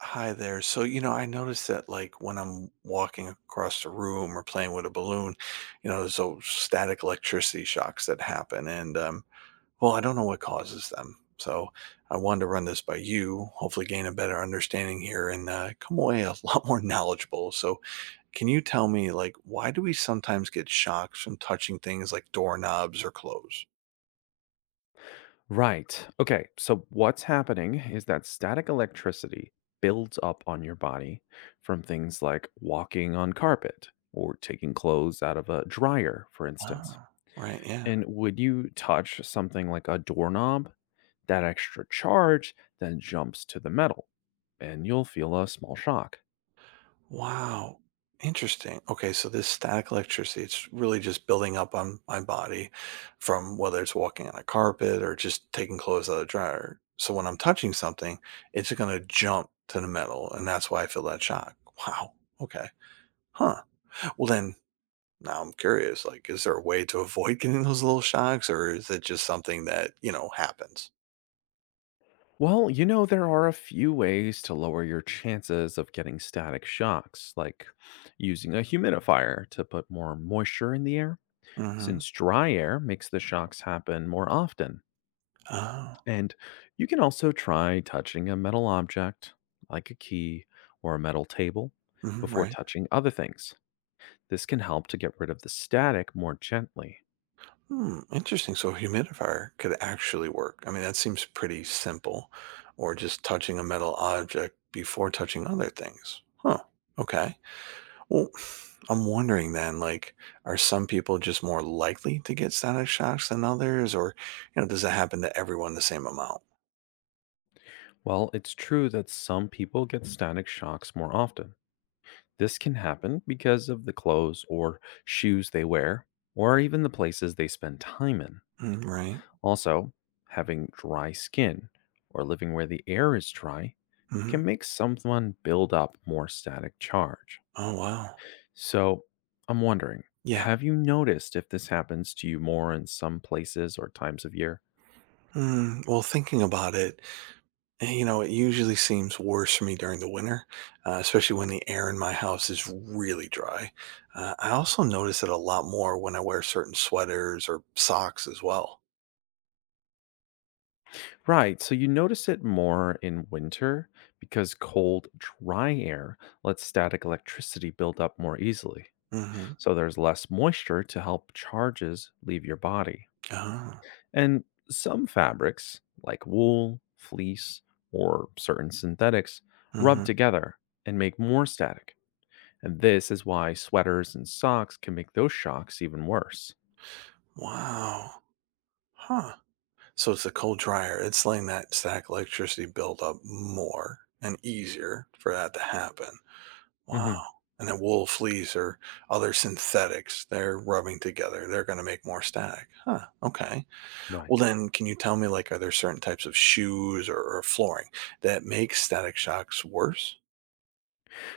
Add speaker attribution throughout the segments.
Speaker 1: Hi there. I noticed that like when I'm walking across the room or playing with a balloon, there's those static electricity shocks that happen. I don't know what causes them. So I wanted to run this by you, hopefully gain a better understanding here and come away a lot more knowledgeable. So, can you tell me, like, why do we sometimes get shocks from touching things like doorknobs or clothes?
Speaker 2: Right. Okay. So, what's happening is that static electricity builds up on your body from things like walking on carpet or taking clothes out of a dryer, for instance.
Speaker 1: Ah, right. Yeah.
Speaker 2: And when you touch something like a doorknob, that extra charge then jumps to the metal and you'll feel a small shock.
Speaker 1: Wow. Interesting. Okay, so this static electricity, it's really just building up on my body from whether it's walking on a carpet or just taking clothes out of the dryer. So when I'm touching something, it's going to jump to the metal, and that's why I feel that shock. Wow. Okay. Huh. Well, then now I'm curious. Like, is there a way to avoid getting those little shocks, or is it just something that happens?
Speaker 2: Well, there are a few ways to lower your chances of getting static shocks, like using a humidifier to put more moisture in the air
Speaker 1: Mm-hmm.
Speaker 2: since dry air makes the shocks happen more often.
Speaker 1: Oh.
Speaker 2: And you can also try touching a metal object, like a key or a metal table,
Speaker 1: Hmm.
Speaker 2: before
Speaker 1: Right.
Speaker 2: touching other things. This can help to get rid of the static more gently.
Speaker 1: Hmm, interesting. So a humidifier could actually work. I mean, that seems pretty simple, or just touching a metal object before touching other things. Huh. Okay. Well, I'm wondering then, like, are some people just more likely to get static shocks than others, or does it happen to everyone the same amount?
Speaker 2: While it's true that some people get static shocks more often, this can happen because of the clothes or shoes they wear, or even the places they spend time in.
Speaker 1: Mm, right.
Speaker 2: Also, having dry skin or living where the air is dry
Speaker 1: Hmm.
Speaker 2: can make someone build up more static charge.
Speaker 1: Oh wow.
Speaker 2: So, I'm wondering,
Speaker 1: Yeah.
Speaker 2: have you noticed if this happens to you more in some places or times of year?
Speaker 1: Mm, well, thinking about it, it usually seems worse for me during the winter, especially when the air in my house is really dry. I also notice it a lot more when I wear certain sweaters or socks as well.
Speaker 2: Right, so you notice it more in winter because cold, dry air lets static electricity build up more easily.
Speaker 1: Mm-hmm.
Speaker 2: So, there's less moisture to help charges leave your body.
Speaker 1: Oh,
Speaker 2: And some fabrics, like wool, fleece, or certain synthetics,
Speaker 1: mm-hmm.
Speaker 2: rub together and make more static. And this is why sweaters and socks can make those shocks even worse.
Speaker 1: Wow. Huh. So it's the cold dryer. It's letting that static electricity build up more and easier for that to happen. Wow.
Speaker 2: Hmm.
Speaker 1: And then wool fleece or other synthetics, they're rubbing together. They're going to make more static. Huh. Okay. Well,
Speaker 2: Right.
Speaker 1: then, can you tell me, like, are there certain types of shoes or flooring that make static shocks worse?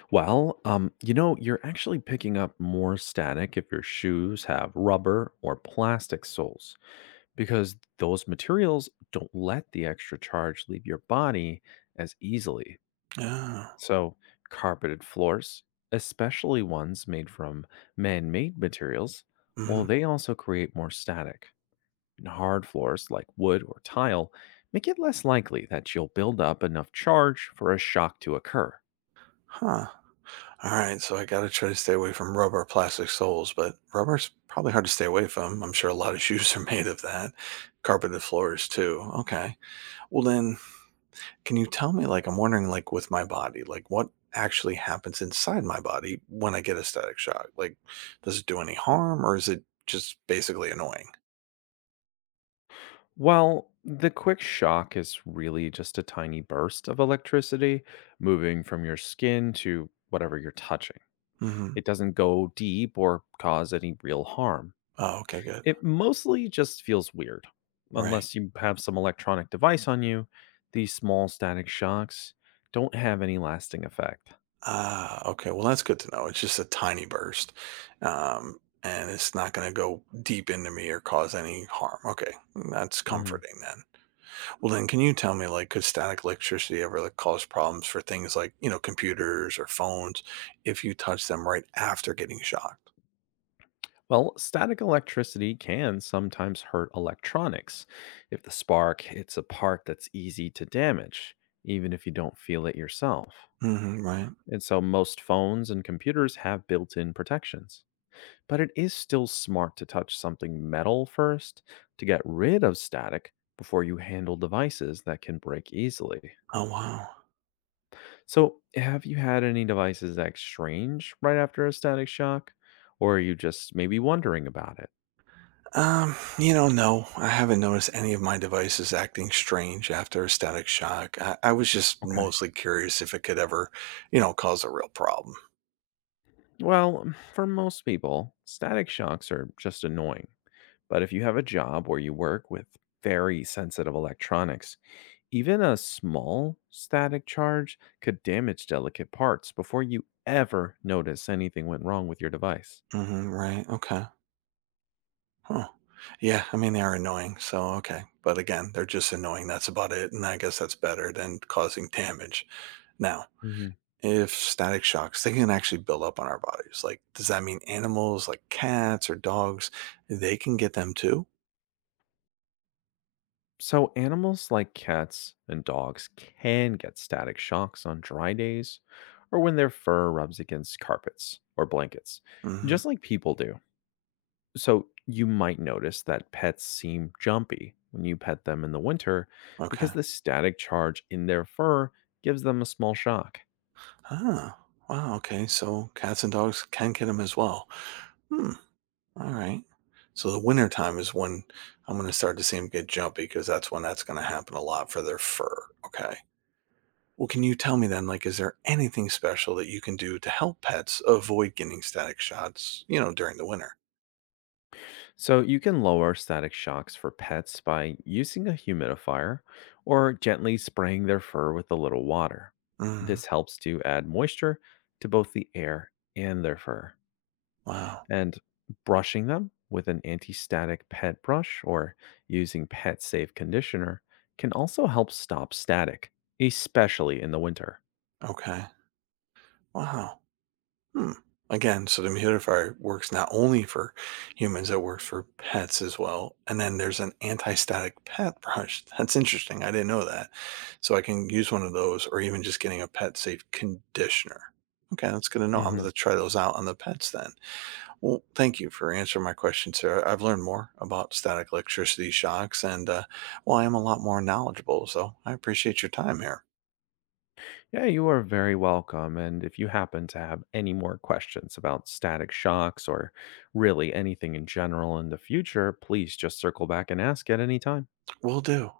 Speaker 2: Well, you're actually picking up more static if your shoes have rubber or plastic soles, because those materials don't let the extra charge leave your body as easily.
Speaker 1: Ah,
Speaker 2: So, carpeted floors, especially ones made from man made materials,
Speaker 1: hmm.
Speaker 2: well, they also create more static. And hard floors like wood or tile make it less likely that you'll build up enough charge for a shock to occur.
Speaker 1: Huh. All right, so I gotta try to stay away from rubber or plastic soles, but rubber's probably hard to stay away from. I'm sure a lot of shoes are made of that. Carpeted floors too. Okay. Well, then, can you tell me, like, I'm wondering, like, with my body, like, what actually happens inside my body when I get a static shock? Like, does it do any harm, or is it just basically annoying?
Speaker 2: While the quick shock is really just a tiny burst of electricity moving from your skin to whatever you're touching,
Speaker 1: Hmm.
Speaker 2: it doesn't go deep or cause any real harm.
Speaker 1: Oh, okay, good.
Speaker 2: It mostly just feels weird.
Speaker 1: Right.
Speaker 2: Unless you have some electronic device on you, these small static shocks don't have any lasting effect.
Speaker 1: Ah, okay. Well, that's good to know. It's just a tiny burst, and it's not going to go deep into me or cause any harm. Okay, that's
Speaker 2: Mhm.
Speaker 1: comforting then. Well, then, can you tell me, like, could static electricity ever like cause problems for things like computers or phones if you touch them right after getting shocked?
Speaker 2: Well, static electricity can sometimes hurt electronics if the spark hits a part that's easy to damage, even if you don't feel it yourself.
Speaker 1: Hmm. Right.
Speaker 2: And so most phones and computers have built in protections. But it is still smart to touch something metal first to get rid of static before you handle devices that can break easily.
Speaker 1: Oh wow.
Speaker 2: So, have you had any devices that exchange right after a static shock? Or are you just maybe wondering about it?
Speaker 1: No, I haven't noticed any of my devices acting strange after a static shock. I was just
Speaker 2: Okay.
Speaker 1: mostly curious if it could ever, cause a real problem.
Speaker 2: Well, for most people, static shocks are just annoying. But if you have a job where you work with very sensitive electronics, even a small static charge could damage delicate parts before you ever notice anything went wrong with your device.
Speaker 1: Hmm. Right. Okay. Huh. Yeah, I mean, they are annoying. So, okay. But again, they're just annoying. That's about it. And I guess that's better than causing damage. Now,
Speaker 2: Hmm.
Speaker 1: if static shocks, they can actually build up on our bodies. Like, does that mean animals like cats or dogs, they can get them too?
Speaker 2: So, animals like cats and dogs can get static shocks on dry days or when their fur rubs against carpets or blankets,
Speaker 1: Hmm.
Speaker 2: just like people do. So, you might notice that pets seem jumpy when you pet them in the winter
Speaker 1: Okay.
Speaker 2: because the static charge in their fur gives them a small shock.
Speaker 1: Ah, wow. Okay. So cats and dogs can get them as well. Hmm. All right. So the winter time is when I'm going to start to see them get jumpy because that's when that's going to happen a lot for their fur. Okay. Well, can you tell me then, like, is there anything special that you can do to help pets avoid getting static shots, during the winter?
Speaker 2: So you can lower static shocks for pets by using a humidifier or gently spraying their fur with a little water.
Speaker 1: Mm,
Speaker 2: This helps to add moisture to both the air and their fur.
Speaker 1: wow.
Speaker 2: And brushing them with an anti-static pet brush or using pet safe conditioner can also help stop static, especially in the winter.
Speaker 1: Okay. Wow. Hmm. Again, so the humidifier works not only for humans, it works for pets as well. And then there's an anti-static pet brush. That's interesting. I didn't know that. So I can use one of those or even just getting a pet safe conditioner. Okay, that's good to know. I'm going
Speaker 2: Mhm.
Speaker 1: to try those out on the pets then. Well, thank you for answering my question, Sarah. I've learned more about static electricity shocks and, well, I am a lot more knowledgeable. So I appreciate your time here.
Speaker 2: Yeah, you are very welcome. And if you happen to have any more questions about static shocks or really anything in general in the future, please just circle back and ask at any time.
Speaker 1: Will do.